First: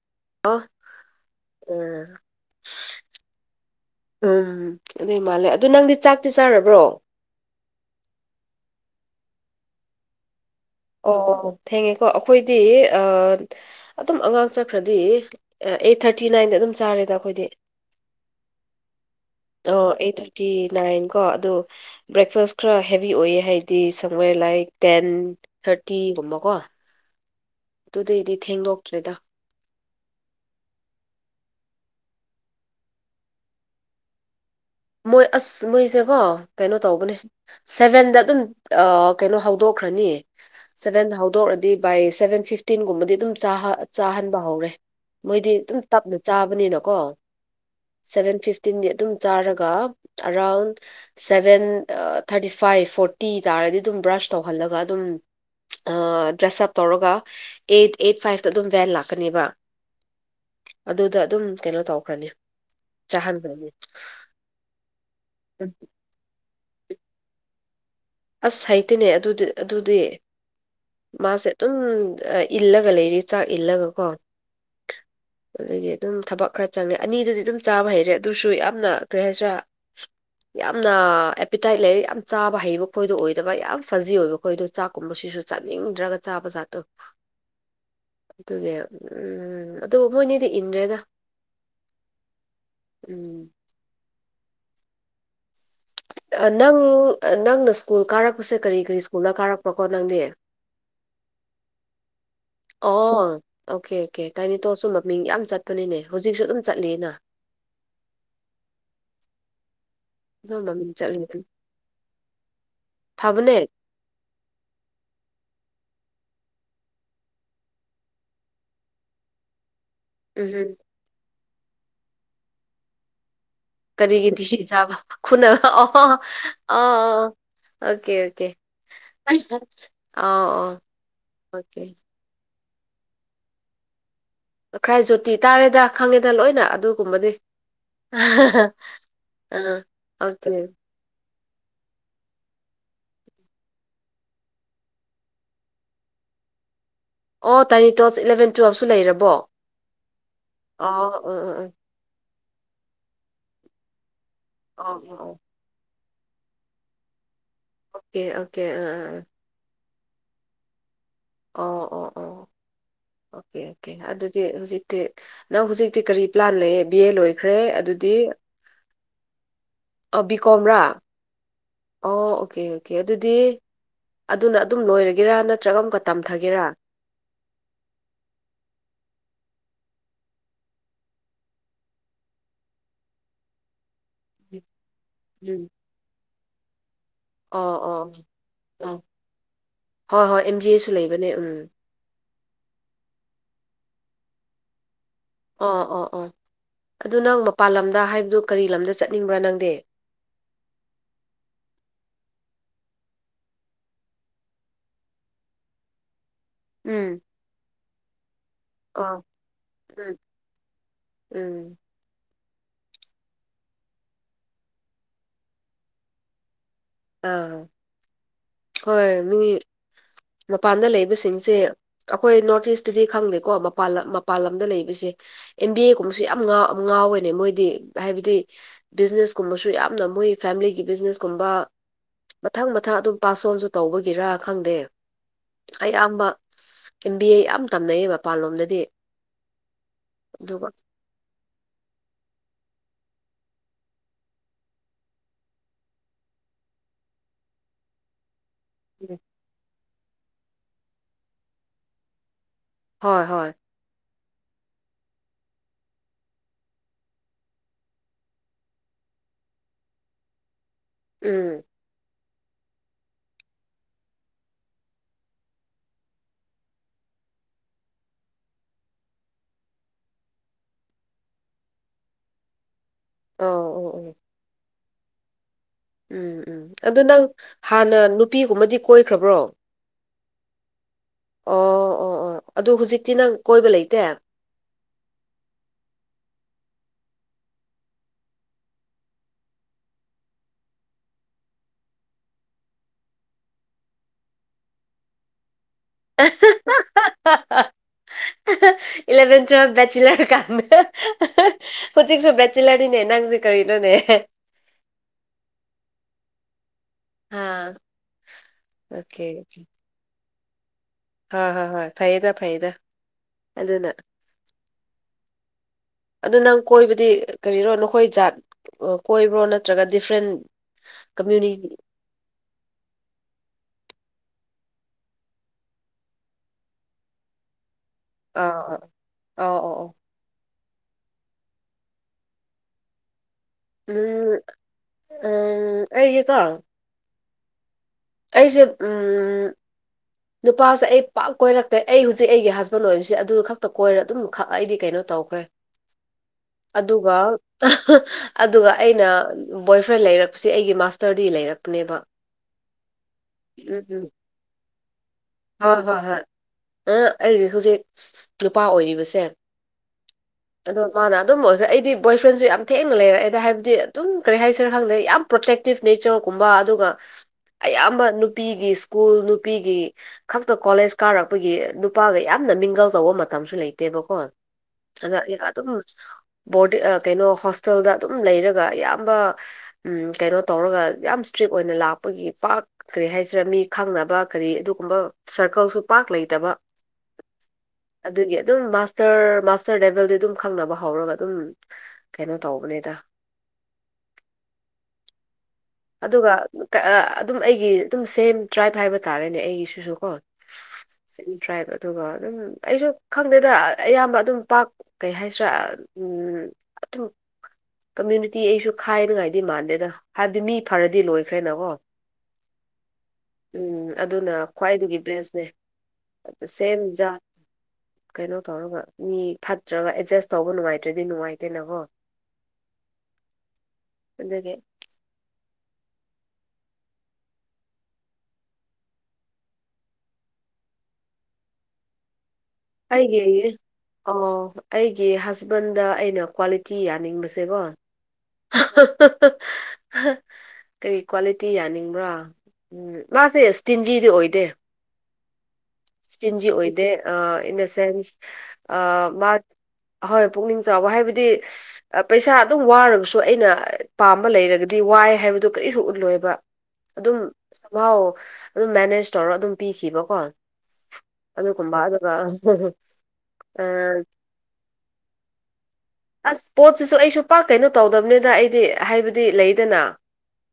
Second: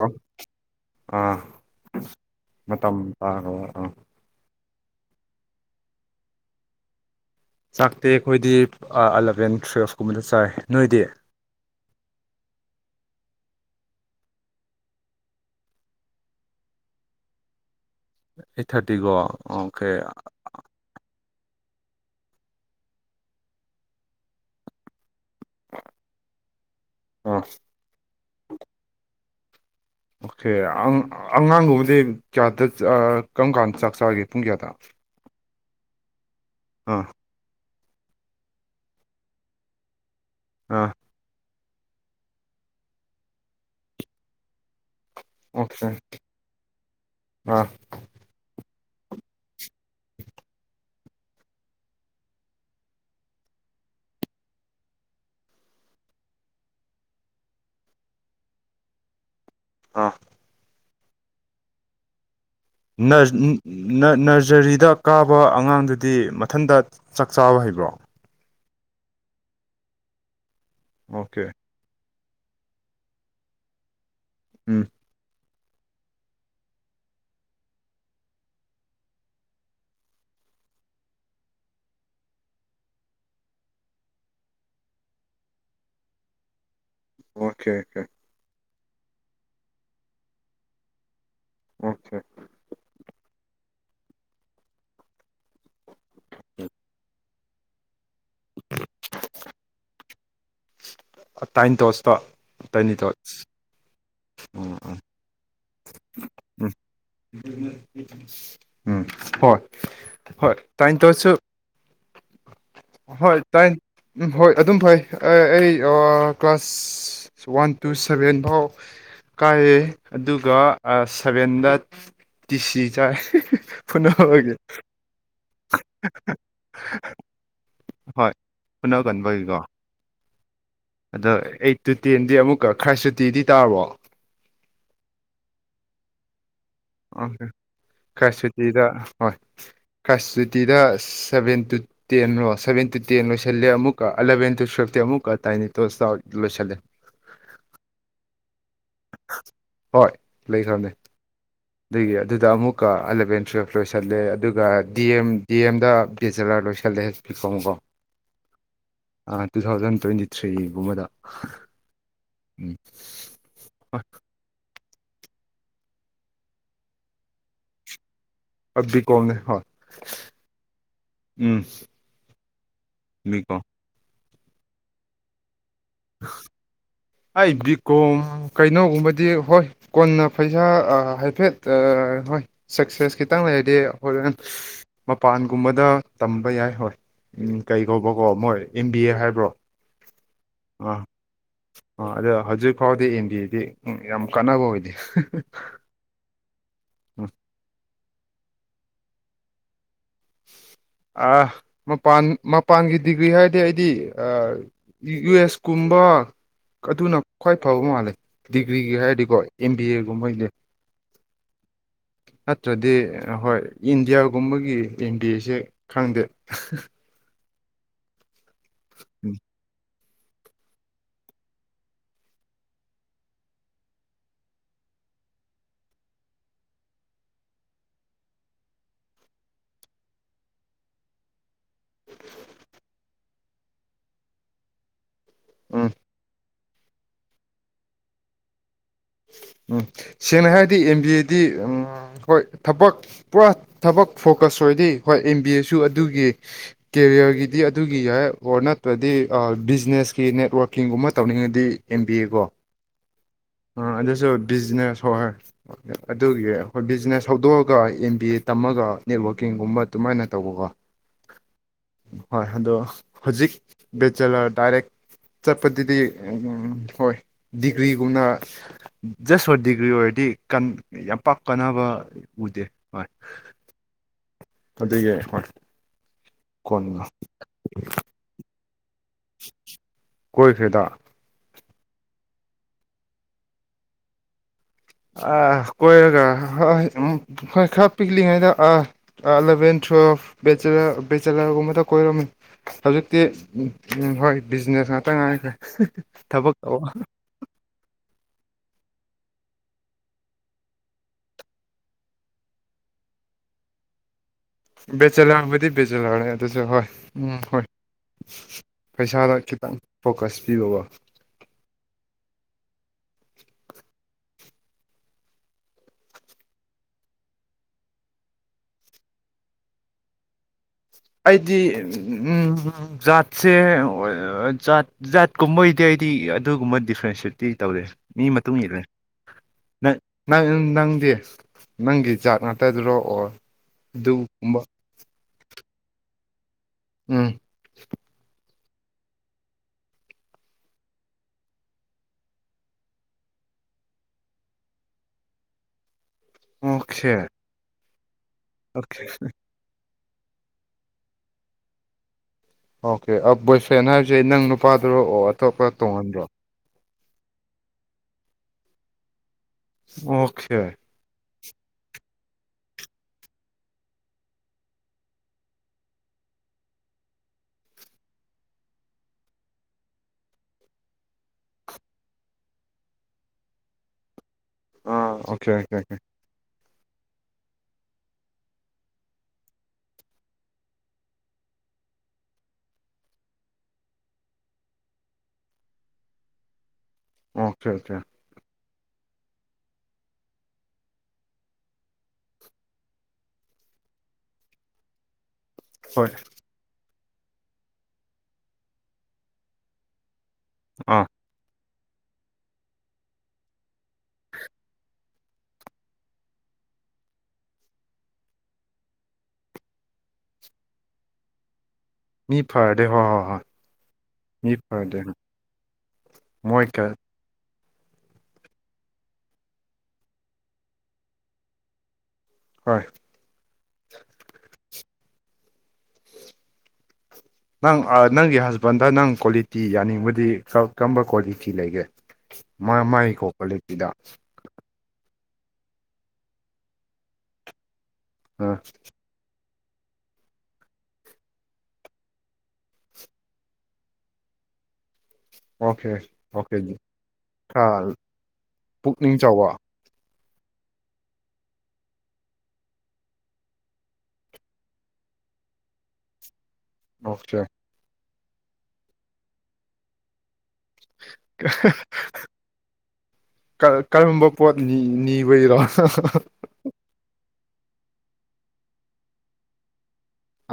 ꯑꯣ ꯑ ꯑꯥ ꯎꯝ ꯃꯇꯝ [unintelligible] ꯑꯥ ꯎꯝ ꯑꯗꯨꯏ ꯃꯥꯜꯂꯦ ꯑꯗꯨ ꯅꯪꯗꯤ ꯆꯥꯛꯇꯤ ꯆꯥꯔꯕ꯭ꯔꯣ ꯆꯥꯛꯇꯦ ꯑꯩꯈꯣꯏꯗꯤ ꯑꯦꯂꯚꯦꯟ ꯇꯨꯋꯦꯜꯐ ꯀꯨꯝꯕꯗ ꯆꯥꯏ ꯅꯣꯏꯗꯤ ꯑꯣ ꯊꯦꯡꯉꯦꯀꯣ ꯑꯩꯈꯣꯏꯗꯤ ꯑ ꯑꯗꯨꯝ ꯑꯉꯥꯡ ꯆꯠꯈ꯭ꯔꯗꯤ ꯑꯩꯠ ꯊꯥꯔꯇꯤ ꯅꯥꯏꯟꯗ ꯑꯗꯨꯝ ꯆꯥꯔꯦꯗ ꯑꯩꯈꯣꯏꯗꯤ ꯑꯩꯠ ꯊꯥꯔꯇꯤꯒꯣ ꯑꯣꯀꯦ ꯇꯤ ꯅꯥꯏꯟ ꯀꯣ ꯑꯗꯣ ꯕ꯭ꯔꯦꯛꯐꯥꯁ ꯈꯔ ꯍꯦꯚꯤ ꯑꯣꯏꯌꯦ ꯍꯥꯏꯕꯗꯤ ꯁꯝꯋꯦꯔ ꯂꯥꯏꯛ ꯇꯦꯟ ꯊꯥꯔꯇꯤꯒꯨꯝꯕ ꯀꯣ ꯑꯥ ꯑꯗꯨꯗꯩꯗꯤ ꯊꯦꯡꯗꯣꯛꯇ꯭ꯔꯦꯗ ꯑꯣꯀꯦ ꯑꯉꯥꯡꯒꯨꯝꯕꯗꯤ ꯀꯌꯥꯗ ꯀꯔꯝ ꯀꯥꯟꯗ ꯆꯥꯛ ꯆꯥꯒꯦ ꯄꯨꯡ ꯀꯌꯥꯗ ꯃꯣꯏ ꯑꯁ ꯃꯣꯏꯁꯦ ꯀꯣ ꯀꯩꯅꯣ ꯑꯥ ꯇꯧꯕꯅꯦ ꯁꯦꯚꯦꯟꯗ ꯑꯗꯨꯝ ꯀꯩꯅꯣ ꯍꯧꯗꯣꯛꯈ꯭ꯔꯅꯤ ꯑꯥ ꯁꯦꯚꯦꯟꯗ ꯍꯧꯗꯣꯛ ꯗꯤ ꯕꯥꯏ ꯁꯚꯦꯟ ꯐꯤꯐꯇꯤꯟꯒꯨꯝꯕꯗꯤ ꯑꯗꯨꯝ ꯆꯥꯍꯟꯕ ꯍꯧꯔꯦ ꯃꯣꯏꯗꯤ ꯑꯗꯨꯝ ꯑꯣꯀꯦ ꯇꯞꯅ ꯆꯥꯕꯅꯤꯅꯀꯣ ꯁꯚꯦꯟ ꯐꯤꯐꯇꯤꯟꯗꯤ ꯑꯗꯨꯝ ꯆꯥꯔꯒ ꯆꯥꯔꯒ around seven thirty five forty ꯇꯥꯔꯗꯤ ꯑꯗꯨꯝ ꯕ꯭ꯔꯁ ꯇꯧꯍꯜꯂꯒ ꯑꯗꯨꯝ ꯗ꯭ꯔꯦꯁꯑꯞ ꯇꯧꯔꯒ ꯑꯩꯠ ꯑꯩꯠ ꯐꯥꯏꯚꯇ ꯑꯗꯨꯝ ꯚꯦꯜ ꯂꯥꯛꯀꯅꯦꯕ ꯑ ꯑꯗꯨꯗ ꯑꯗꯨꯝ ꯀꯩꯅꯣ ꯇꯧꯈ꯭ꯔꯅꯤ ꯆꯥꯍꯟꯈ꯭ꯔꯅꯤ ꯅꯔ ꯅꯔꯖꯔꯤꯗ ꯀꯥꯕ ꯑꯉꯥꯡꯗꯨ ꯗꯤ ꯃꯊꯟꯇ ꯆꯥꯛ ꯆꯥꯕ ꯍꯩꯕ꯭ꯔꯣ ꯑꯁ ꯍꯥꯏꯇꯦꯅꯦ ꯑꯗꯨꯗꯤ ꯑꯗꯨꯗꯤ ꯑꯣꯀꯦ ꯃꯥꯁꯦ ꯑꯗꯨꯝ ꯏꯜꯂꯒ ꯂꯩꯔꯤ ꯆꯥꯛ ꯏꯜꯂꯒꯀꯣ ꯎꯝ [inaudible] ꯑꯗꯒꯤ ꯑꯗꯨꯝ ꯊꯕꯛ ꯈꯔ ꯆꯪꯉꯦ ꯑꯅꯤꯗꯗꯤ ꯑꯗꯨꯝ ꯆꯥꯕ ꯍꯩꯔꯦ ꯑꯗꯨꯁꯨ ꯌꯥꯝꯅ ꯀꯔꯤ ꯍꯥꯏꯁꯤꯔꯥ ꯌꯥꯝꯅ ꯑꯦꯄꯤꯇꯥꯏꯠ ꯂꯩꯔ ꯌꯥꯝ ꯆꯥꯕ ꯍꯩꯕ ꯈꯣꯏꯗꯣ ꯑꯣꯏꯗꯕ ꯌꯥꯝ ꯐꯖꯤ ꯑꯣꯏꯕ ꯈꯣꯏꯗꯣ ꯆꯥꯛꯀꯨꯝꯕꯁꯤꯁꯨ ꯆꯥꯅꯤꯡꯗ꯭ꯔꯒ ꯆꯥꯕ ꯖꯥꯠꯗꯣ ꯑꯣꯀꯦ ꯑꯣꯀꯦ ꯑꯗꯨꯒꯤ ꯎꯝꯝ ꯑꯗꯨ ꯃꯣꯏꯅꯤꯗꯤ ꯏꯟꯗ꯭ꯔꯦꯗ ꯑꯣꯀꯦ ꯎꯝ ꯅꯪ ꯅꯪꯅ ꯁ꯭ꯀꯨꯜ ꯀꯥꯔꯛꯄꯁꯦ ꯀꯔꯤ ꯀꯔꯤ ꯁ꯭ꯀꯨꯜꯗ ꯀꯥꯔꯛꯄꯀꯣ ꯅꯪꯗꯤ ꯇꯥꯏꯟ ꯇꯣꯁꯇ ꯑꯣ ꯑꯣꯀꯦ ꯑꯣꯀꯦ ꯎꯝ ꯇꯥꯏꯅꯦꯇꯣꯇꯁꯨ ꯃꯃꯤꯡ ꯌꯥꯝ ꯆꯠꯄꯅꯤꯅ ꯍꯧꯖꯤꯛꯁꯨ ꯑꯗꯨꯝ ꯎꯝ ꯆꯠꯂꯤꯅ ꯎꯝ ꯍꯣꯏ ꯍꯣꯏ ꯑꯗꯨꯝ ꯃꯃꯤꯡ ꯆꯠꯂꯤ ꯇꯥꯏꯅꯤꯇꯣꯠꯁꯨ ꯍꯣꯏ ꯐꯕꯅꯦ ꯇꯥꯏꯟ ꯍꯣꯏ ꯑꯗꯨꯝ ꯐꯩ ꯑꯩ ꯑ ꯀ꯭ꯂꯥꯁ ꯋꯥꯟ ꯇꯨ ꯁꯚꯦꯟ ꯐꯥꯎ ꯀꯥꯏꯑꯦ ꯎꯝ ꯑꯗꯨꯒ ꯎꯝ ꯑ ꯁꯚꯦꯟꯗ ꯇꯤ ꯁꯤ ꯆꯥꯏ ꯀꯔꯤꯒꯤ ꯇꯤ ꯐꯨꯅꯕꯒꯤ ꯁꯤ ꯆꯥꯕ ꯈꯨꯅ ꯑꯣ ꯑꯣ ꯑ ꯑꯣꯀꯦ ꯍꯣꯏ ꯑꯣꯀꯦ ꯐꯨꯅ ꯑ ꯑꯣ ꯑꯗ ꯑꯩꯠ ꯑꯣꯀꯦ ꯇꯨ ꯇꯦꯟꯗꯤ ꯑꯃꯨꯛꯀ ꯈ꯭ꯔꯥ ꯁꯨꯇꯤꯗꯤ ꯇꯥꯔꯕꯣ ꯈ꯭ꯔꯥꯏꯖꯣꯇꯤ ꯇꯥꯔꯦꯗ ꯈꯪꯉꯦꯗ ꯂꯣꯏꯅ ꯑꯗꯨ ꯑꯣꯦ ꯈꯁ ꯁꯨꯇꯤꯗ ꯍꯣꯏ ꯈꯥꯏ ꯑꯣꯀꯦ ꯁꯨꯇꯤꯗ ꯁꯚꯦꯟ ꯇꯨ ꯇꯦꯟ ꯂꯣ ꯁꯚꯦꯟ ꯇꯨ ꯇꯦꯟ ꯂꯣꯏꯁꯤꯜꯂꯦ ꯑꯃꯨꯛꯀ ꯑꯦꯂꯚꯦꯟ ꯇꯨ ꯇꯨꯌꯦꯜꯞꯇꯤ ꯑꯃꯨꯛꯀ ꯇꯥꯏꯅꯤ ꯇꯨ ꯂꯣꯏꯁꯤꯜꯂꯦ ꯑꯣ ꯇꯥꯏꯅꯤꯇꯣꯠ ꯏꯂꯕꯦꯟ ꯇꯨꯌꯦꯜꯞꯁꯨ ꯂꯩꯔꯕ ꯍꯣꯏ ꯂꯩꯈ꯭ꯔꯕꯅꯦ ꯑꯣ ꯑꯗꯨꯒꯤ ꯑꯗꯨꯗ ꯑꯃꯨꯛꯀ ꯑꯦꯂꯚꯦꯟ ꯇꯨꯋꯦꯜꯐ ꯂꯣꯏꯁꯤꯜꯂꯦ ꯑꯗꯨꯒ ꯑꯣ ꯑꯣ ꯗꯤ ꯑꯦꯝ ꯑꯣ ꯗꯤ ꯑꯦꯝꯗ ꯕꯤꯦꯆꯂꯔ ꯂꯣꯏꯁꯤꯜꯂꯦ ꯄꯤ ꯀꯉꯨꯀꯣ ꯑꯣꯀꯦ ꯑꯣꯀꯦ ꯑ ꯇꯨꯊꯥꯎꯖꯟ ꯇ꯭ꯋꯦꯟꯇꯤ ꯊ꯭ꯔꯤꯒꯨꯝꯕꯗ ꯑꯣ ꯑꯣ ꯑꯣ ꯎꯝ ꯑꯣꯀꯦ ꯑꯣꯀꯦ ꯑꯗꯨꯗꯤ ꯍꯧꯖꯤꯛ ꯅꯪ ꯍꯧꯖꯤꯛꯇꯤ ꯀꯔꯤ ꯄ꯭ꯂꯥꯟ ꯂꯩꯌꯦ ꯕꯤ ꯑꯦ ꯂꯣꯏꯈ꯭ꯔꯦ ꯑꯗꯨꯗꯤ ꯑꯕꯤ ꯀꯣꯝꯅꯦ ꯍ ꯕꯤ ꯀꯣꯝꯔꯥ ꯎꯝ ꯑꯣ ꯑꯣꯀꯦ ꯑꯣꯀꯦ ꯑꯗꯨꯗꯤ ꯕꯤ ꯀꯣꯝ ꯑꯗꯨꯅ ꯑꯗꯨꯝ ꯂꯣꯏꯔꯒꯦꯔꯥ ꯅꯠꯇ꯭ꯔꯒ ꯑꯃꯨꯛꯀ ꯇꯝꯊꯒꯦꯔꯥ ꯑꯩ ꯕꯤ ꯀꯣꯝ ꯀꯩꯅꯣꯒꯨꯝꯕꯗꯤ ꯍꯣꯏ ꯀꯣꯟꯅ ꯐꯩꯁꯥ ꯍꯥꯏꯐꯦꯠ ꯍꯣꯏ ꯁꯛꯁꯦꯁ ꯈꯤꯇꯪ ꯂꯩꯔꯗꯤ ꯍꯣꯔꯦꯟ ꯎꯝ ꯃꯄꯥꯟꯒꯨꯝꯕꯗ ꯇꯝꯕ ꯌꯥꯏ ꯍꯣꯏ ꯎꯝ ꯑꯣ ꯀꯩ ꯑꯣ ꯀꯧꯕꯀꯣ ꯃꯣꯏ ꯑꯦꯝ ꯕꯤ ꯑꯣ ꯑꯦ ꯍꯥꯏꯕ꯭ꯔꯣ ꯍꯣꯏ ꯍꯣꯏ ꯑꯦꯝ ꯖꯤ ꯑꯦꯁꯨ ꯂꯩꯕꯅꯦ ꯎꯝ ꯑ ꯑꯗꯣ ꯍꯧꯖꯤꯛ ꯐꯥꯎꯗꯤ ꯑꯦꯝ ꯕꯤꯗꯤ ꯌꯥꯝ ꯀꯥꯟꯅꯕ ꯑꯣꯏꯗꯦ ꯑꯣ ꯑꯣ ꯑꯣ ꯑꯗꯨ ꯎꯝ ꯅꯪ ꯃꯄꯥꯟ ꯂꯝꯗ ꯍꯥꯏꯕꯗꯨ ꯀꯔꯤ ꯂꯝꯗ ꯆꯠꯅꯤꯡꯕ꯭ꯔꯥ ꯅꯪꯗꯤ ꯑꯥ ꯃꯄꯥꯟ ꯃꯄꯥꯟꯒꯤ ꯗꯤꯒ꯭ꯔꯤ ꯍꯥꯏꯔꯗꯤ ꯑꯩꯗꯤ ꯌꯨ ꯑꯦꯁ ꯀꯨꯝꯕ ꯑꯗꯨꯅ ꯎꯝ ꯈ꯭ꯋꯥꯏ ꯐꯕ ꯃꯥꯜꯂꯦ ꯗꯤꯒ꯭ꯔꯤꯒꯤ ꯑꯣ ꯍꯥꯏꯔꯗꯤꯀꯣ ꯑꯦꯝ ꯕꯤ ꯎꯝ ꯑꯦꯒꯨꯝꯕꯩ ꯂꯩ ꯎꯝ ꯅꯠꯇ꯭ꯔꯗꯤ ꯍꯣꯏ ꯏꯟꯗꯤꯌꯥꯒꯨꯝꯕꯒꯤ ꯏꯟꯗꯤꯁꯦ ꯈꯪꯗꯦ ꯑꯥ ꯍꯣꯏ ꯃꯤ ꯃꯄꯥꯟꯗ ꯂꯩꯕꯁꯤꯡꯁꯦ ꯑꯩꯈꯣꯏ ꯅꯣꯔꯠ ꯏꯁꯇꯗꯤ ꯈꯪꯗꯦꯀꯣ ꯃꯥꯟ ꯂꯝ ꯃꯄꯥꯟ ꯂꯝꯗ ꯂꯩꯕꯁꯦ ꯑꯦꯝ ꯕꯤ ꯑꯦꯒꯨꯝꯕꯁꯨ ꯌꯥꯝꯥꯎ ꯉꯥꯎꯋꯦꯅꯦ ꯃꯣꯏꯗꯤ ꯍꯥꯏꯕꯗꯤ ꯕꯤꯖꯤꯅꯦꯁꯀꯨꯝꯕꯁꯨ ꯌꯥꯝꯅ ꯃꯣꯏ ꯐꯦꯃꯤꯂꯤꯒꯤ ꯕꯤꯖꯤꯅꯦꯁꯀꯨꯝꯕ ꯎꯝ ꯃꯊꯪ ꯃꯊꯪ ꯑꯗꯨꯝ ꯄꯥꯁ ꯑꯣꯟꯁꯨ ꯇꯧꯕꯒꯤꯔꯥ ꯈꯪꯗꯦ ꯎꯝ ꯑꯌꯥꯝꯕ ꯑꯦꯝ ꯕꯤ ꯑꯦ ꯌꯥꯝ ꯇꯝꯅꯩ ꯃꯄꯥꯟꯂꯣꯝꯗꯗꯤ ꯎꯝ ꯁꯦꯡꯅ ꯑꯗꯨꯒ ꯍꯥꯏꯔꯗꯤ ꯑꯦꯝ ꯕꯤ ꯑꯦꯗꯤ ꯎ ꯍꯣꯏ ꯊꯕꯛ ꯄꯨꯔꯥ ꯊꯕꯛ ꯐꯣꯀꯁ ꯑꯣꯏꯔꯗꯤ ꯍꯣꯏ ꯑꯦꯝ ꯕꯤ ꯑꯦꯁꯨ ꯑꯗꯨꯒꯤ ꯀꯦꯔꯤꯌꯔꯒꯤꯗꯤ ꯑꯗꯨꯒꯤ ꯌꯥꯏ ꯑꯣꯔ ꯅ ꯑꯗꯤ ꯎꯝ ꯕꯤꯖꯤꯅꯦꯁꯀꯤ ꯅꯦꯠꯋꯥꯔꯀꯤꯡꯒꯨꯝꯕ ꯇꯧꯅꯤꯡꯉꯗꯤ ꯑꯦꯝ ꯕꯤ ꯑꯦ ꯀꯣ ꯍꯣꯏ ꯍꯣꯏ ꯑ ꯑꯗꯨꯁꯨ ꯕꯤꯖꯤꯅꯦꯁ ꯍꯣꯏ ꯑꯗꯨꯒꯤ ꯍꯣꯏ ꯕꯤꯖꯤꯅꯦꯁ ꯍꯧꯗꯣꯛꯑꯒ ꯑꯦꯝ ꯕꯤ ꯑꯦ ꯇꯝꯃꯒ ꯅꯦꯠꯋꯥꯀꯤꯡꯒꯨꯝꯕ ꯑꯗꯨꯃꯥꯏꯅ ꯇꯧꯕꯀꯣ ꯎꯝ ꯍꯣꯏ ꯑꯗꯣ ꯍꯧꯖꯤꯛ ꯕꯆ ꯗꯥꯏꯔꯦꯛ ꯆꯠꯄꯗꯨꯗꯤ ꯍꯣꯏ ꯗꯤꯒ꯭ꯔꯤꯒꯨꯝꯅ ꯖꯁ ꯗꯤꯒ꯭ꯔꯤ ꯑꯣꯏꯔꯗꯤ ꯌꯥꯝ ꯄꯥꯛ ꯀꯅꯕ ꯎꯗꯦ ꯍꯣꯏ ꯑꯣ ꯑꯣ ꯑꯣ ꯑꯗꯨꯒꯤ ꯍꯣꯏ ꯎꯝ ꯎꯝ ꯑꯗꯨ ꯀꯣꯟꯅ ꯅꯪ ꯍꯥꯟꯅ ꯅꯨꯄꯤꯒꯨꯝꯕꯗꯤ ꯀꯣꯏꯈ꯭ꯔꯕ꯭ꯔꯣ ꯀꯣꯏ ꯐꯩꯗ ꯑꯣ ꯑꯣ ꯑꯣ ꯑꯗꯨ ꯍꯧꯖꯤꯛꯇꯤ ꯅꯪ ꯀꯣꯏꯕ ꯂꯩꯇꯦ ꯑꯥ ꯀꯣꯏꯔꯒ ꯎ ꯍꯣꯏ ꯈꯔ ꯄꯤꯛꯂꯤꯉꯩꯗ ꯑꯥ ꯑꯂꯕꯦꯟ ꯇꯨꯋꯦꯜꯆꯂꯔꯦꯆꯂꯔꯒꯨꯝꯕꯗ ꯀꯣꯏꯔꯣꯃꯤ ꯍꯧꯖꯤꯛꯇꯤꯝ ꯍꯣꯏ ꯕꯤꯖꯤꯅꯦꯁ ꯉꯥꯛꯇ ꯉꯥꯏꯈ꯭ꯔꯦ ꯑꯦ ꯊꯕꯛ ꯑꯣ ꯏꯂꯚꯦꯟꯋ ꯦꯆꯨꯂꯔ ꯀꯝꯃꯦ ꯍꯧꯖꯤꯛꯁꯨ ꯆꯂꯔꯅꯤꯅꯦ ꯑꯦꯅꯥꯪꯁꯤ ꯀꯔꯤꯗꯣꯅꯦ ꯕꯦꯆꯜ ꯂꯕꯨꯗꯤ ꯕꯦꯆꯜ ꯂꯧꯥꯎꯔꯔꯦ ꯑꯗꯨꯁꯨ ꯍꯣꯏ ꯎꯝ ꯍꯣꯏ ꯑꯥ ꯑꯣꯀꯦ ꯄꯩꯁꯥꯗ ꯈꯤꯇꯪ ꯐꯣꯀꯁ ꯄꯤꯕꯕꯣ ꯍꯣꯏ ꯍꯣꯏ ꯍꯣꯏ ꯐꯩꯗ ꯐꯩꯌꯦꯗ ꯑꯗꯨꯅ ꯑꯗꯨ ꯅꯪ ꯀꯣꯏꯕꯗꯤ ꯀꯔꯤꯔꯣ ꯅꯈꯣꯏ ꯖꯥꯠ ꯀꯣꯏꯕ꯭ꯔꯣ ꯅꯠꯇ꯭ꯔꯒ ꯗꯤꯐ꯭ꯔꯦꯟ ꯑꯩꯗꯤ ꯀꯝꯃ꯭ꯌꯨꯅꯤꯇꯤ ꯖꯥꯠꯁꯦ ꯖꯥꯠ ꯖꯥꯠꯀꯨꯝꯕꯒꯤꯗꯤ ꯑꯩꯗꯤ ꯑꯗꯨꯒꯨꯝꯕ ꯗꯤꯐ꯭ꯔꯦꯟꯁꯌꯦꯠꯇꯤ ꯇꯧꯔꯦ ꯃꯤ ꯑꯥ ꯃꯇꯨꯡ ꯑꯥ ꯏꯂꯂꯦ ꯑꯧ ꯑꯧ ꯑꯧ ꯅꯪ ꯅꯪ ꯅꯪꯗꯤ ꯅꯪꯒꯤ ꯖꯥꯠ ꯉꯥꯛꯇꯗꯨꯔꯣ ꯑꯣ ꯎꯝ ꯎ ꯑꯩꯁꯦꯀꯣ ꯎꯝ ꯑꯩꯁꯦ ꯎ ꯅꯨꯄꯥꯁꯦ ꯑꯩ ꯄꯥꯛꯞ ꯀꯣꯏꯔꯛꯇꯦ ꯑꯩ ꯍꯧꯖꯤꯛ ꯑꯩꯒꯤ ꯍꯁꯕꯦꯟ ꯑꯣꯏꯕꯕꯁꯤꯦ ꯑꯗꯨ ꯈꯛꯇ ꯀꯣꯏꯔ ꯑꯗꯨꯝ ꯈꯛ ꯑꯩꯗꯤ ꯀꯩꯅꯣ ꯇꯧꯈ꯭ꯔꯦ ꯑꯗꯨꯒ ꯑꯣꯈꯦ ꯑꯗꯨꯒ ꯑꯣꯀꯦ ꯑꯩꯅ ꯕꯣꯏ ꯐ꯭ꯔꯦꯟ ꯂꯩꯔꯛꯄꯁꯦ ꯑꯩꯒꯤ ꯃꯥꯁꯇꯔꯗꯤ ꯂꯩꯔꯛꯄꯅꯦꯕ ꯑꯣꯀꯦ ꯑ ꯎꯝ ꯕꯣꯏꯐ꯭ꯔꯦꯟ ꯎꯝ ꯍꯥꯏꯕꯁꯦ ꯅꯪ ꯅꯨꯄꯥꯗꯨꯔꯣ ꯑꯣ ꯑꯇꯣꯞꯄ ꯍꯣꯏ ꯍꯣꯏ ꯍꯣꯏ ꯇꯣꯉꯥꯟꯕ꯭ꯔꯣ ꯑꯩꯒꯤ ꯍꯧꯖꯤꯛ ꯅꯨꯄꯥ ꯑꯣꯏꯔꯤꯕꯁꯦ ꯑꯣꯀꯦ ꯑꯗꯣ ꯃꯥꯅ ꯑꯗꯨꯝ ꯑꯣꯏꯈ꯭ꯔꯦ ꯑꯩꯗꯤ ꯕꯣꯏ ꯐ꯭ꯔꯦꯟꯁꯨ ꯌꯥꯝ ꯊꯦꯡꯅ ꯂꯩꯔꯛꯑꯦꯗ ꯍꯥꯏꯕꯗꯤ ꯑꯗꯨꯝ ꯀꯔꯤ ꯍꯥꯏꯁꯔꯦ ꯈꯪꯗꯦ ꯌꯥꯝ ꯄ꯭ꯔꯣꯇꯦꯛꯇꯤꯞ ꯅꯦꯆꯔꯒꯨꯝꯕ ꯑꯗꯨꯒ ꯑꯌꯥꯝꯕ ꯅꯨꯄꯤꯒꯤ ꯁ꯭ꯀꯨꯜ ꯅꯨꯄꯤꯒꯤ ꯈꯛꯇ ꯀꯣꯂꯦꯖ ꯀꯥꯔꯛꯄꯒꯤ ꯅꯨꯄꯥꯒ ꯌꯥꯝꯅ ꯃꯤꯡꯒꯜ ꯇꯧꯕ ꯃꯇꯝꯁꯨ ꯂꯩꯇꯦꯕꯀꯣ ꯑꯥ ꯑꯗ ꯑꯣꯀꯦ ꯑꯗꯨꯝ ꯑꯣꯀꯦ ꯑꯣꯀꯦ ꯕꯣꯔꯗꯤ ꯀꯩꯅꯣ ꯍꯣꯁꯇꯦꯜꯗ ꯑꯗꯨꯝ ꯂꯩꯔꯒ ꯑꯌꯥꯝꯕ ꯎ ꯀꯩꯅꯣ ꯇꯧꯔꯒ ꯌꯥꯝ ꯏꯁꯇ꯭ꯔꯤꯛ ꯑꯣꯏꯅ ꯂꯥꯛꯄꯒꯤ ꯄꯥꯛ ꯀꯔꯤ ꯍꯥꯏꯁꯤꯔꯥ ꯃꯤ ꯈꯪꯅꯕ ꯀꯔꯤ ꯑꯗꯨꯒꯨꯝꯕ ꯁꯔꯀꯜꯁꯨ ꯄꯥꯛ ꯂꯩꯇꯕ ꯑꯣꯆꯥꯦ ꯑꯣꯆꯥꯦ ꯑꯗꯨꯒꯤ ꯑꯗꯨꯝ ꯃꯥꯁꯇꯔ ꯃꯥꯁꯇꯔ ꯂꯦꯚꯦꯜꯗꯤ ꯑꯗꯨꯝ ꯈꯪꯅꯕ ꯍꯧꯔꯒ ꯑꯗꯨꯝ ꯀꯩꯅꯣ ꯇꯧꯕꯅꯦꯗ ꯍꯣꯏ ꯑꯗꯨꯒ ꯑꯗꯨꯝ ꯑꯩꯒꯤ ꯑꯗꯨꯝ ꯁꯦꯝ ꯇ꯭ꯔꯥꯏꯞ ꯍꯥꯏꯕ ꯇꯥꯔꯦꯅꯦ ꯑꯩꯒꯤꯁꯤꯁꯨ ꯀꯣ ꯑꯥ ꯭ꯔꯕ ꯑꯗꯨꯒ ꯑꯗꯨꯝ ꯑꯩꯁꯨ ꯈꯪꯗꯦꯗ ꯑꯌꯥꯝꯕ ꯑꯗꯨꯝ ꯄꯥꯛ ꯀꯩ ꯍꯥꯏꯁꯤ꯭ꯔꯥ ꯎꯝ ꯑꯗꯨꯝ ꯀꯃ꯭ꯌꯨꯅꯤꯇꯤ ꯑꯩꯁꯨ ꯈꯥꯏꯅꯉꯥꯏꯗꯤ ꯃꯥꯟꯗꯦꯗ ꯍꯥꯏꯕꯗꯤ ꯃꯤ ꯐꯔꯗꯤ ꯂꯣꯏꯈ꯭ꯔꯦꯅꯀꯣ ꯃꯤ ꯐꯔꯗꯤ ꯍꯣꯏ ꯍꯣꯏ ꯍꯣꯏ ꯎꯝ ꯑꯗꯨꯅ ꯃꯤ ꯈ꯭ꯋꯥꯏꯗꯒꯤ ꯐꯔꯗꯤ ꯕꯦꯁꯅꯦ ꯑ ꯃꯣꯏ ꯀꯩ ꯁꯦꯝꯦꯦꯝ ꯥ ꯀꯩꯅꯣ ꯇꯧꯔꯒ ꯃꯤ ꯐꯠꯇ꯭ꯔꯒ ꯑꯦꯗꯖꯁ ꯇꯧꯕ ꯅꯨꯡꯉꯥꯏꯇ꯭ꯔꯗꯤ ꯅꯨꯡꯉꯥꯏꯇꯦꯅꯀꯣ ꯍꯣꯏ ꯑꯗꯨꯗꯒꯤꯦ ꯅꯪ ꯅꯪꯒꯤ ꯍꯖꯕꯦꯟꯗ ꯅꯪ ꯀ꯭ꯋꯥꯂꯤꯇꯤ ꯌꯥꯅꯤꯡꯕꯗꯤ ꯀꯔꯝꯕ ꯀ꯭ꯋꯥꯂꯤꯇꯤ ꯂꯩꯒꯦ ꯃꯥꯏ ꯀꯣꯛꯄ ꯑꯩꯒꯤ ꯂꯩꯇꯤꯗ ꯑꯣ ꯑꯩꯒꯤ ꯍꯁꯕꯟꯗ ꯑꯩꯅ ꯀ꯭ꯋꯥꯂꯤꯇꯤ ꯌꯥꯅꯤꯡꯕꯁꯦꯀꯣ ꯑꯥ ꯀꯔꯤ ꯀ꯭ꯋꯥꯂꯤꯇꯤ ꯌꯥꯅꯤꯡꯕ꯭ꯔꯥ ꯎꯝ ꯃꯥꯁꯦ ꯁ꯭ꯇꯤꯟꯖꯤꯗꯤ ꯑꯣꯏꯗꯦ ꯑꯣꯀꯦ ꯆꯤꯟꯖꯤ ꯑꯣꯀꯦ ꯑꯣꯏꯗꯦ ꯑ ꯏꯟ ꯗ ꯈꯔ ꯁꯦꯟꯁ ꯑ ꯄꯨꯛꯅꯤꯡ ꯃꯥ ꯆꯥꯎꯕ ꯑꯍꯣꯏ ꯄꯨꯛꯅꯤꯡ ꯆꯥꯎꯕ ꯍꯥꯏꯕꯗꯤ ꯄꯩꯁꯥ ꯑꯗꯨꯝ ꯋꯥꯔꯕꯁꯨ ꯁꯨ ꯑꯩꯅ ꯄꯥꯝꯕ ꯂꯩꯔꯒꯗꯤ ꯋꯥꯏ ꯍꯥꯏꯕꯗꯨꯣ ꯀꯔꯤꯁꯨ ꯎꯠꯂꯣꯏꯕ ꯑꯗꯨꯝ ꯑꯣꯀꯦ ꯥꯎ ꯑꯗꯨꯝ ꯃꯦꯅꯦꯖ ꯇꯧꯔ ꯑꯗꯨꯝ ꯄꯤꯈꯤꯕꯀꯣ ꯑꯗꯨ ꯀꯕꯥ ꯑꯗꯨꯒ ꯑ ꯀꯔꯝꯕ ꯄꯣꯠ ꯅꯤꯕꯩꯔꯣ ꯑꯁ ꯄꯣꯠꯁꯤꯁꯨ ꯑꯩꯁꯨ ꯄꯥꯛ ꯀꯩꯅꯣ ꯇꯧꯗꯕꯅꯤꯗ ꯑꯩꯗꯤ ꯍꯥꯏꯕꯗꯤ ꯂꯩꯗꯅ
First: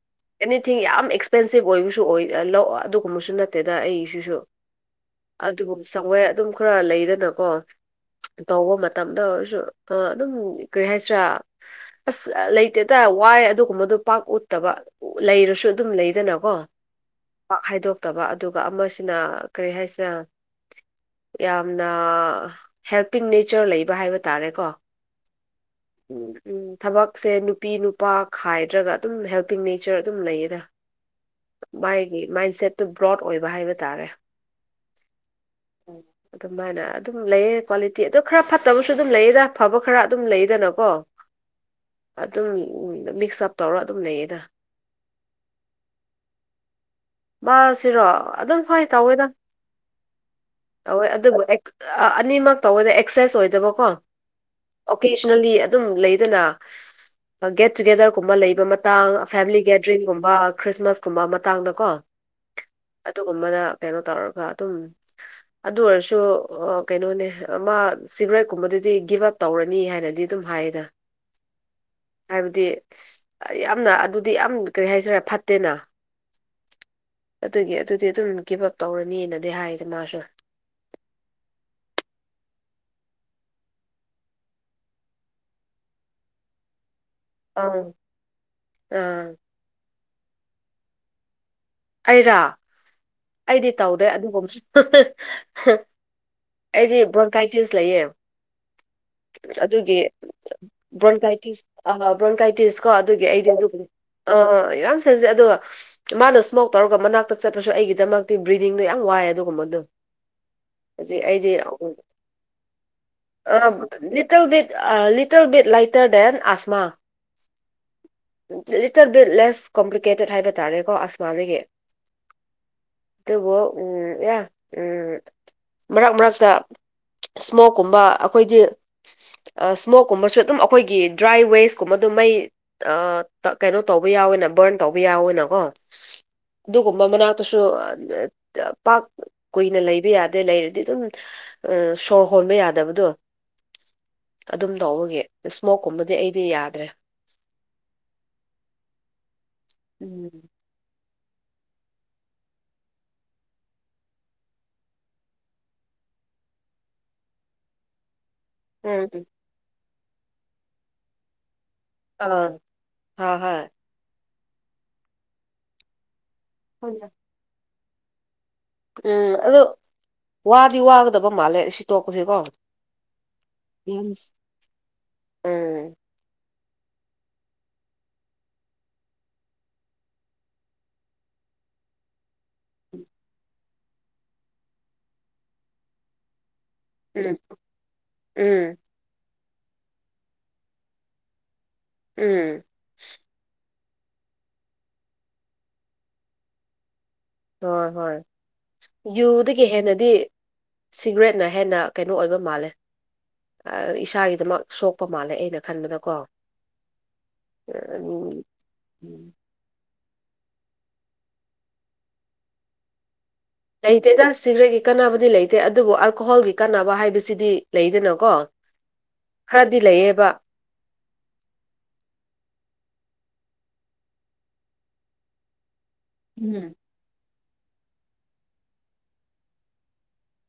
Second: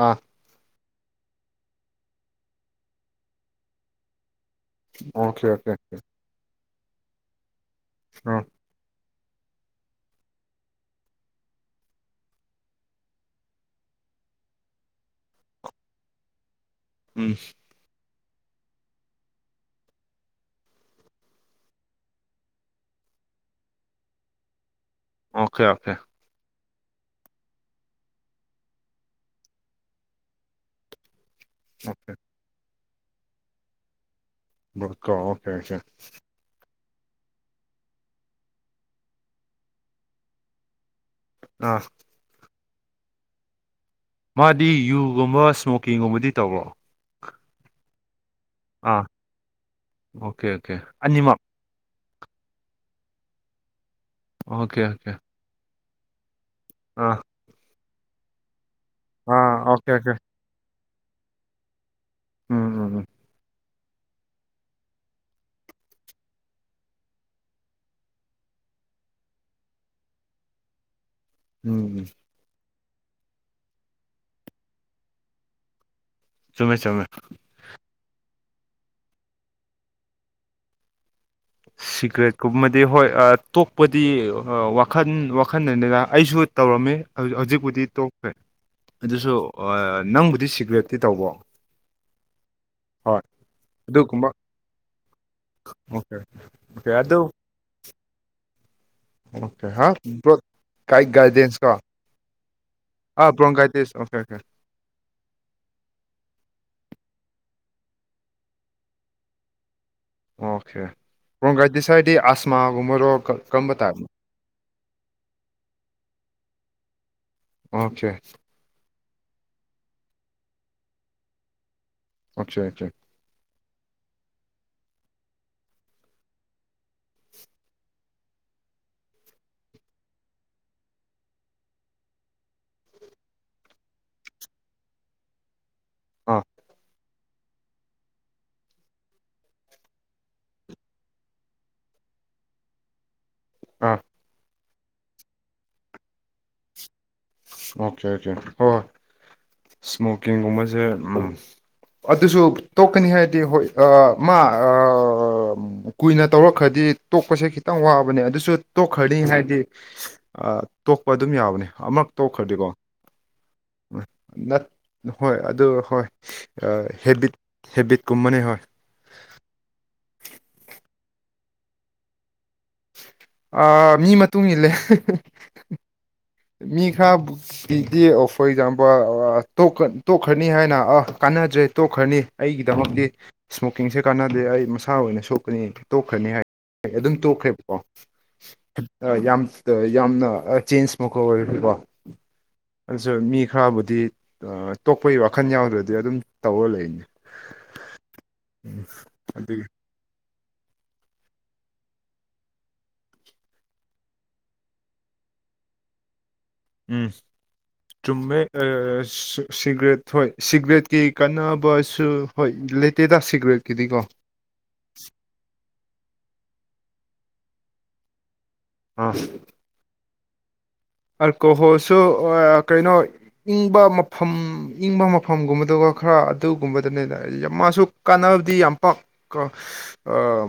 ꯑꯥ ꯑꯦꯅꯤꯊꯤꯡ ꯌꯥꯝ ꯑꯦꯛꯁꯄꯦꯟꯁꯤꯞ ꯑꯣꯏꯕꯁꯨ ꯑꯣꯏ ꯂꯧ ꯑꯗꯨꯒꯨꯝꯕꯁꯨ ꯅꯠꯇꯦꯗ ꯑꯩꯁꯤꯁꯨ ꯑꯣꯀꯦ ꯑꯣꯀꯦ ꯑꯗꯨꯕꯨ ꯁꯧꯋꯦ ꯑꯗꯨꯝ ꯈꯔ ꯂꯩꯔꯅꯀꯣ ꯑꯥ ꯇꯧꯕ ꯃꯇꯝꯗ ꯑꯣꯏꯔꯁꯨ ꯑꯗꯨꯝ ꯀꯔꯤ ꯍꯥꯏꯁꯤꯔꯥ ꯑꯁ ꯂꯩꯇꯦꯇ ꯋꯥꯏ ꯑꯗꯨꯒꯨꯝꯕꯗꯣ ꯄꯥꯛ ꯎꯠꯇꯕ ꯂꯩꯔꯁꯨ ꯑꯗꯨꯝ ꯂꯩꯗꯅꯀꯣ ꯎꯝ ꯄꯥꯛ ꯍꯥꯏꯗꯣꯛꯇꯕ ꯑꯗꯨꯒ ꯑꯃꯁꯤꯅ ꯀꯔꯤ ꯍꯥꯏꯁꯤꯔ ꯌꯥꯝꯅ ꯍꯦꯜꯄꯤꯡ ꯅꯦꯆꯔ ꯂꯩꯕ ꯍꯥꯏꯕ ꯇꯥꯔꯦꯀꯣ ꯑꯣꯀꯦ ꯑꯣꯀꯦ ꯎꯝ ꯎꯝ ꯊꯕꯛꯁꯦ ꯅꯨꯄꯤ ꯅꯨꯄꯥ ꯈꯥꯏꯗ꯭ꯔꯒ ꯑꯗꯨꯝ ꯍꯦꯜꯄꯤꯡ ꯅꯦꯆꯔ ꯑꯗꯨꯝ ꯂꯩꯌꯦꯗ ꯃꯥꯒꯤ ꯃꯥꯏꯟꯁꯦꯠꯇꯨ ꯕ꯭ꯔꯣꯠ ꯑꯣꯏꯕ ꯍꯥꯏꯕ ꯇꯥꯔꯦ ꯀꯣ ꯑꯣ ꯐꯦꯦ ꯑꯗꯨꯃꯥꯏꯅ ꯑꯗꯨꯝ ꯂꯩꯑ ꯀ꯭ꯋꯥꯂꯤꯇꯤ ꯑꯗꯣ ꯈꯔ ꯐꯠꯇꯕꯁꯨ ꯑꯗꯨꯝ ꯂꯩꯌꯦꯗ ꯐꯕ ꯈꯔ ꯑꯗꯨꯝ ꯂꯩꯗꯅꯀꯣ ꯑ ꯑꯗꯨꯝ ꯃꯤꯛꯁ ꯑꯞ ꯇꯧꯔꯒ ꯑꯗꯨꯝ ꯂꯩꯌꯦꯗ ꯗꯤ ꯌꯖꯨꯒꯨꯝꯕ ꯁ꯭ꯃꯣꯀꯤꯡꯒꯨꯝꯕꯗꯤ ꯇꯧꯔ꯭ꯔꯣ ꯃꯥꯁꯤꯔꯣ ꯑꯗꯨꯝ ꯐꯩ ꯑꯥ ꯇꯧꯋꯦꯗꯪ ꯑꯣꯀꯦ ꯑꯣꯀꯦ ꯇꯧꯋꯦ ꯑꯅꯤꯃꯛ ꯑꯗꯨꯕꯨ ꯑꯦ ꯑꯅꯤꯃꯛ ꯇꯧꯕꯗ ꯑꯦꯛꯁꯦꯁ ꯑꯣꯏꯗꯕꯀꯣ ꯑꯣꯀꯦ ꯑꯣꯀꯦ ꯑꯣꯀꯦꯁꯅꯦꯜꯂꯤ ꯑꯗꯨꯝ ꯂꯩꯗꯅ ꯑꯥ ꯒꯦꯠ ꯇꯨꯒꯦꯗꯔꯒꯨꯝꯕ ꯂꯩꯕ ꯃꯇꯥꯡ ꯑꯥ ꯐꯦꯃꯤꯂꯤ ꯑꯣꯀꯦ ꯑꯣꯀꯦ ꯒꯦꯗꯔꯤꯡꯒꯨꯝꯕ ꯈ꯭ꯔꯤꯁꯃꯥꯁ ꯀꯨꯝꯕ ꯃꯇꯥꯡꯗ ꯀꯣ ꯎꯝ ꯎꯝ ꯑꯗꯨꯒꯨꯝꯕꯗ ꯀꯩꯅꯣ ꯇꯧꯔꯒ ꯑꯗꯨꯝ ꯑꯗꯨ ꯑꯣꯏꯔꯁꯨ ꯀꯩꯅꯣꯅꯦ ꯃꯥ ꯁꯤꯒꯔꯦꯠꯀꯨꯝꯕꯗꯨꯗꯤ ꯒꯤꯞ ꯑꯞ ꯇꯧꯔꯅꯤ ꯍꯥꯏꯅꯗꯤ ꯑꯗꯨꯝ ꯍꯥꯏꯌꯦꯅ ꯎꯝ ꯎꯝ ꯍꯥꯏꯕꯗꯤ ꯌꯥꯝꯅ ꯑꯗꯨꯗꯤ ꯌꯥꯝ ꯀꯔꯤ ꯍꯥꯏꯁꯤꯔꯦ ꯐꯠꯇꯦꯅ ꯆꯨꯝꯃꯦ ꯆꯨꯝꯃꯦ ꯑꯗꯨꯒꯤ ꯑꯗꯨꯗꯤ ꯑꯗꯨꯝ ꯒꯤꯞ ꯑꯞ ꯇꯧꯔꯅꯤꯅꯗꯤ ꯍꯥꯏꯗ ꯃꯥꯁꯨ ꯁꯤꯒ꯭ꯔꯦꯠꯀꯨꯝꯕꯗꯤ ꯍꯣꯏ ꯇꯣꯛꯄꯗꯤ ꯋꯥꯈꯜ ꯋꯥꯈꯜꯗꯅꯤꯅ ꯑꯩꯁꯨ ꯇꯧꯔꯝꯃꯤ ꯑꯪ ꯍꯧꯖꯤꯛꯄꯨꯗꯤ ꯇꯣꯛꯈ꯭ꯔꯦ ꯑꯥ ꯑꯗꯨꯁꯨ ꯅꯪꯕꯨꯗꯤ ꯁꯤꯒ꯭ꯔꯦꯠꯇꯤ ꯇꯧꯕꯣ ꯑꯩꯔꯥ ꯍꯣꯏ ꯑꯩꯗꯤ ꯇꯧꯗꯦ ꯑꯗꯨꯒꯨꯝꯕ ꯑꯗꯨꯒꯨꯝꯕꯁꯨ ꯑꯣꯀꯦ ꯑꯣꯀꯦ ꯑꯩꯗꯤ ꯑꯗꯨ ꯕ꯭ꯔꯣꯟ ꯀꯥꯏ ꯁ ꯂꯩꯥꯏꯌꯦ ꯑꯣꯀꯦ ꯍꯥ ꯑꯗꯨꯒꯤ ꯕ꯭ꯔꯣꯠ ꯀꯥꯏ ꯒꯥꯏꯗꯦꯟꯁ ꯕ꯭ꯔꯣꯟꯀꯥꯏꯇꯤꯁ ꯀꯣ ꯑ ꯕ꯭ꯔꯣꯟꯀꯥꯏꯇꯤꯁ ꯀꯣ ꯑꯗꯨꯒꯤ ꯑꯥ ꯑꯩꯗꯤ ꯑꯗꯨ ꯕ꯭ꯔꯣꯟꯒꯥꯏꯇꯤꯁ ꯑꯣꯀꯦ ꯑ ꯑꯣꯀꯦ ꯌꯥꯝ ꯁꯟꯖꯩ ꯑꯗꯨꯒ ꯃꯥꯅ ꯏꯁꯃꯣꯛ ꯇꯧꯔꯒ ꯃꯅꯥꯛꯇ ꯆꯠꯄꯁꯨ ꯑꯩꯒꯤꯗꯃꯛꯇꯤ ꯕ꯭ꯔꯤꯗꯤꯡꯗꯣ ꯌꯥꯝ ꯋꯥꯏ ꯑꯗꯨꯒꯨꯝꯕꯗꯣ ꯑꯣꯀꯦ ꯍꯧꯖꯤꯛ ꯑꯩꯗꯤ ꯔꯣꯡ ꯥꯏꯗꯤ ꯁꯥꯏꯗꯤ ꯑꯁꯃꯥꯒꯨꯝꯕꯔꯣ ꯀꯔꯝꯕ ꯇꯥꯏꯕꯅꯣ little bit little bit lighter then ꯑꯁꯃꯥ ꯑꯣꯦ ꯂꯤꯇꯔ ꯕꯤꯠ ꯂꯦꯁ ꯀꯣꯝꯄ꯭ꯂꯤꯀꯦꯇꯦꯠ ꯍꯥꯏꯕ ꯇꯥꯔꯦꯀꯣ ꯑꯁꯃꯥꯗꯒꯤ ꯑꯆꯥ ꯑꯆꯥ ꯑꯗꯨꯕꯨ ꯎꯝ ꯑꯦ ꯎꯝ ꯃꯔꯛ ꯃꯔꯛꯇ ꯏꯁꯃꯣꯛꯀꯨꯝꯕ ꯑꯩꯈꯣꯏꯗꯤ ꯁꯃꯣꯛ ꯀꯨꯝꯕꯁꯨ ꯑꯗꯨꯝ ꯑꯩꯈꯣꯏꯒꯤ ꯗ꯭ꯔꯥꯏ ꯋꯦꯁ ꯀꯨꯝꯕ ꯑꯗꯨꯝ ꯃꯩ ꯀꯩꯅꯣ ꯇꯧꯕ ꯌꯥꯎꯋꯦꯅ ꯕꯔꯟ ꯇꯧꯕ ꯌꯥꯎꯋꯅꯀꯣ ꯑꯥ ꯑꯗꯨꯒꯨꯝꯕ ꯃꯅꯥ ꯇꯁꯨ ꯄꯥꯛ ꯀꯨꯏꯅ ꯂꯩꯕ ꯌꯥꯗꯦ ꯂꯩꯔꯗꯤ ꯑꯗꯨꯝ ꯑ ꯁꯣꯔ ꯍꯣꯟꯕ ꯌꯥꯗꯕꯗꯣ ꯑꯥ ꯑꯗꯨꯝ ꯇꯧꯕꯒꯤ ꯏꯁꯃꯣꯛꯀꯨꯝꯕꯗꯤ ꯑꯩꯗꯤ ꯌꯥꯗ꯭ꯔꯦ ꯑꯣꯀꯦ ꯑꯣꯀꯦ ꯍꯣꯏ ꯎꯝ ꯏꯁꯃꯣꯀꯤꯡꯒꯨꯝꯕꯁꯦ ꯎꯝ ꯑꯗꯨꯁꯨ ꯇꯣꯛꯀꯅꯤ ꯍꯥꯏꯔꯗꯤ ꯍꯣꯏ ꯃꯥ ꯀꯨꯏꯅ ꯇꯧꯔꯛꯈ꯭ꯔꯗꯤ ꯇꯣꯛꯄꯁꯦ ꯈꯤꯇꯪ ꯋꯥꯕꯅꯦ ꯑꯗꯨꯁꯨ ꯎꯝ ꯇꯣꯛꯈ꯭ꯔꯗꯤ ꯉꯁꯥꯏꯒꯤ ꯇꯣꯛꯄ ꯑꯗꯨꯝ ꯌꯥꯕꯅꯤ ꯑꯃ ꯑ ꯍ‌ꯣ ꯍꯣꯏ ꯅꯠ ꯍꯣꯏ ꯑꯗꯨ ꯍꯣꯏ ꯍꯣꯏ ꯍꯦꯕꯤꯠ ꯍꯦꯕꯤꯠꯀꯨꯝꯕꯅꯦ ꯍꯣꯏ ꯎꯝ ꯑꯗꯣ ꯋꯥꯗꯤ ꯋꯥꯒꯗꯕ ꯃꯥꯜꯂꯦ ꯁꯤ ꯇꯣꯛꯄꯁꯤꯀꯣ ꯑ ꯃꯤ ꯃꯇꯨꯡ ꯏꯜꯂꯦ ꯎꯝ ꯃꯤ ꯈꯔ ꯒꯤꯗꯤ ꯑꯣ ꯐꯣꯔ ꯑꯦꯛꯖꯥꯝꯄꯜ ꯇ‌ꯣꯛ ꯇꯣꯛꯈ꯭ꯔꯅꯤ ꯍꯥꯏꯅ ꯑ ꯀꯥꯟꯅꯗ꯭ꯔꯦ ꯇꯣꯛꯈ꯭ꯔꯅꯤ ꯑꯩꯒꯤꯗꯃꯛꯗꯤ ꯏꯁꯃꯣꯀꯤꯡꯁꯦ ꯀꯥꯟꯅꯗꯦ ꯑꯩ ꯃꯁꯥ ꯑꯣꯏꯅ ꯁꯣꯛꯀꯅꯤ ꯇꯣꯛꯈ꯭ꯔꯅꯤ ꯍꯥꯏ ꯍ‌ꯣꯆ ꯑꯗꯨꯝ ꯎꯝ ꯇꯣꯛꯈ꯭ꯔꯦꯕꯀꯣ ꯎꯝ ꯌꯥꯝ ꯌꯥꯝꯅ ꯆꯦꯟꯖ ꯑꯃꯈꯛ ꯑꯣꯏꯔꯗꯤꯀꯣ ꯎꯝ ꯑꯗꯨꯁꯨ ꯃꯤ ꯈꯔꯕꯨꯗꯤ ꯇꯣꯛꯄꯒꯤ ꯋꯥꯈꯜ ꯌꯥꯎꯗ꯭ꯔꯗꯤ ꯑꯗꯨꯝ ꯇꯧꯔ ꯂꯩꯅꯤ ꯍꯣꯏ ꯍꯣꯏ ꯑꯗꯨꯒꯤ ꯌꯨꯗꯒꯤ ꯍꯦꯟꯅꯗꯤ ꯁꯤꯒꯔꯦꯠꯅ ꯍꯦꯟꯅ ꯀꯩꯅꯣ ꯑꯣꯏꯕ ꯃꯥꯜꯂꯦ ꯏꯁꯥꯒꯤꯗꯃꯛ ꯁꯣꯛꯄ ꯃꯥꯜꯂꯦ ꯑꯩꯅ ꯈꯟꯕꯗꯀꯣ ꯎꯝ ꯆꯨꯝꯃꯦ ꯎꯝ, ꯑꯁ ꯁꯤꯒꯔꯦꯠ ꯍꯣꯏ ꯁꯤꯒꯔꯦꯠꯀꯤ ꯀꯥꯟꯅꯕꯁꯨ ꯍꯣꯏ ꯂꯩꯇꯦꯗꯥ ꯁꯤꯒꯔꯦꯠ ꯂꯩꯇꯦꯗ ꯁꯤꯒꯔꯦꯠꯀꯤ ꯀꯥꯟꯅꯕꯗꯤ ꯂꯩꯇꯦ ꯑꯗꯨꯕꯨ ꯑꯜꯀꯣꯍꯣꯜꯒꯤ ꯀꯥꯟꯅꯕ ꯍꯥꯏꯕꯁꯤꯗꯤ ꯂꯩꯗꯅꯀꯣ ꯑꯥ ꯈꯔꯗꯤ ꯂꯩꯌꯦꯕ ꯑꯜꯀꯣꯍꯣꯜꯁꯨ ꯀꯩꯅꯣ ꯏꯪꯕ ꯃꯐꯝ ꯏꯪꯕ ꯃꯐꯝꯒꯨꯝꯕꯗꯒ‌ꯣ ꯈꯔ ꯎꯝ ꯑꯗꯨꯒꯨꯝꯕꯗꯅꯦ ꯑꯩ ꯃꯥꯁꯨ ꯀꯥꯟꯅꯕꯗꯤ ꯌꯥꯝ ꯄꯥꯛ ꯑꯥ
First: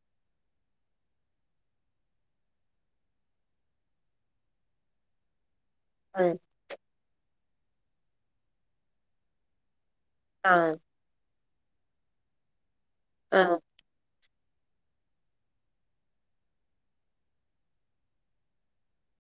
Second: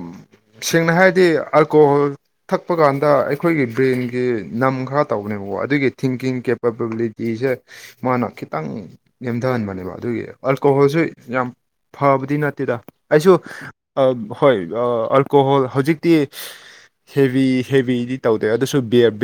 ꯁꯦꯡꯅ ꯍꯥꯏꯔꯗꯤ ꯑꯜꯀꯣꯍꯣꯜ ꯊꯛꯄ ꯀꯥꯟꯗ ꯑꯩꯈꯣꯏꯒꯤ ꯕ꯭ꯔꯦꯟꯒꯤ ꯅꯝ ꯈꯔ ꯇꯧꯕꯅꯦꯕꯀ‌ꯣ ꯑꯗꯨꯒꯤ ꯍꯣꯏ꯫ ꯊꯤꯡꯀꯤꯡ ꯀꯦꯞ ꯄꯕꯤꯂꯤꯇꯤꯁꯦ ꯃꯥꯅ ꯈꯤꯇꯪ ꯅꯦꯝꯊꯍꯟꯕꯅꯦꯕ ꯑꯗꯨꯒꯤ ꯑꯥ ꯑꯜꯀꯣꯍꯣꯜꯁꯨ ꯌꯥꯝ ꯐꯕꯗꯤ ꯅꯠꯇꯦꯗ ꯑꯩꯁꯨ ꯑꯥ ꯍꯣꯏ ꯑꯜꯀꯣꯍꯣꯜ ꯍꯧꯖꯤꯛꯇꯤ ꯍꯦꯕꯤ ꯍꯦꯕꯤꯗꯤ ꯇꯧꯗꯦ ꯑꯗꯨꯁꯨ ꯕꯤꯌꯥ ꯕꯤꯌꯥ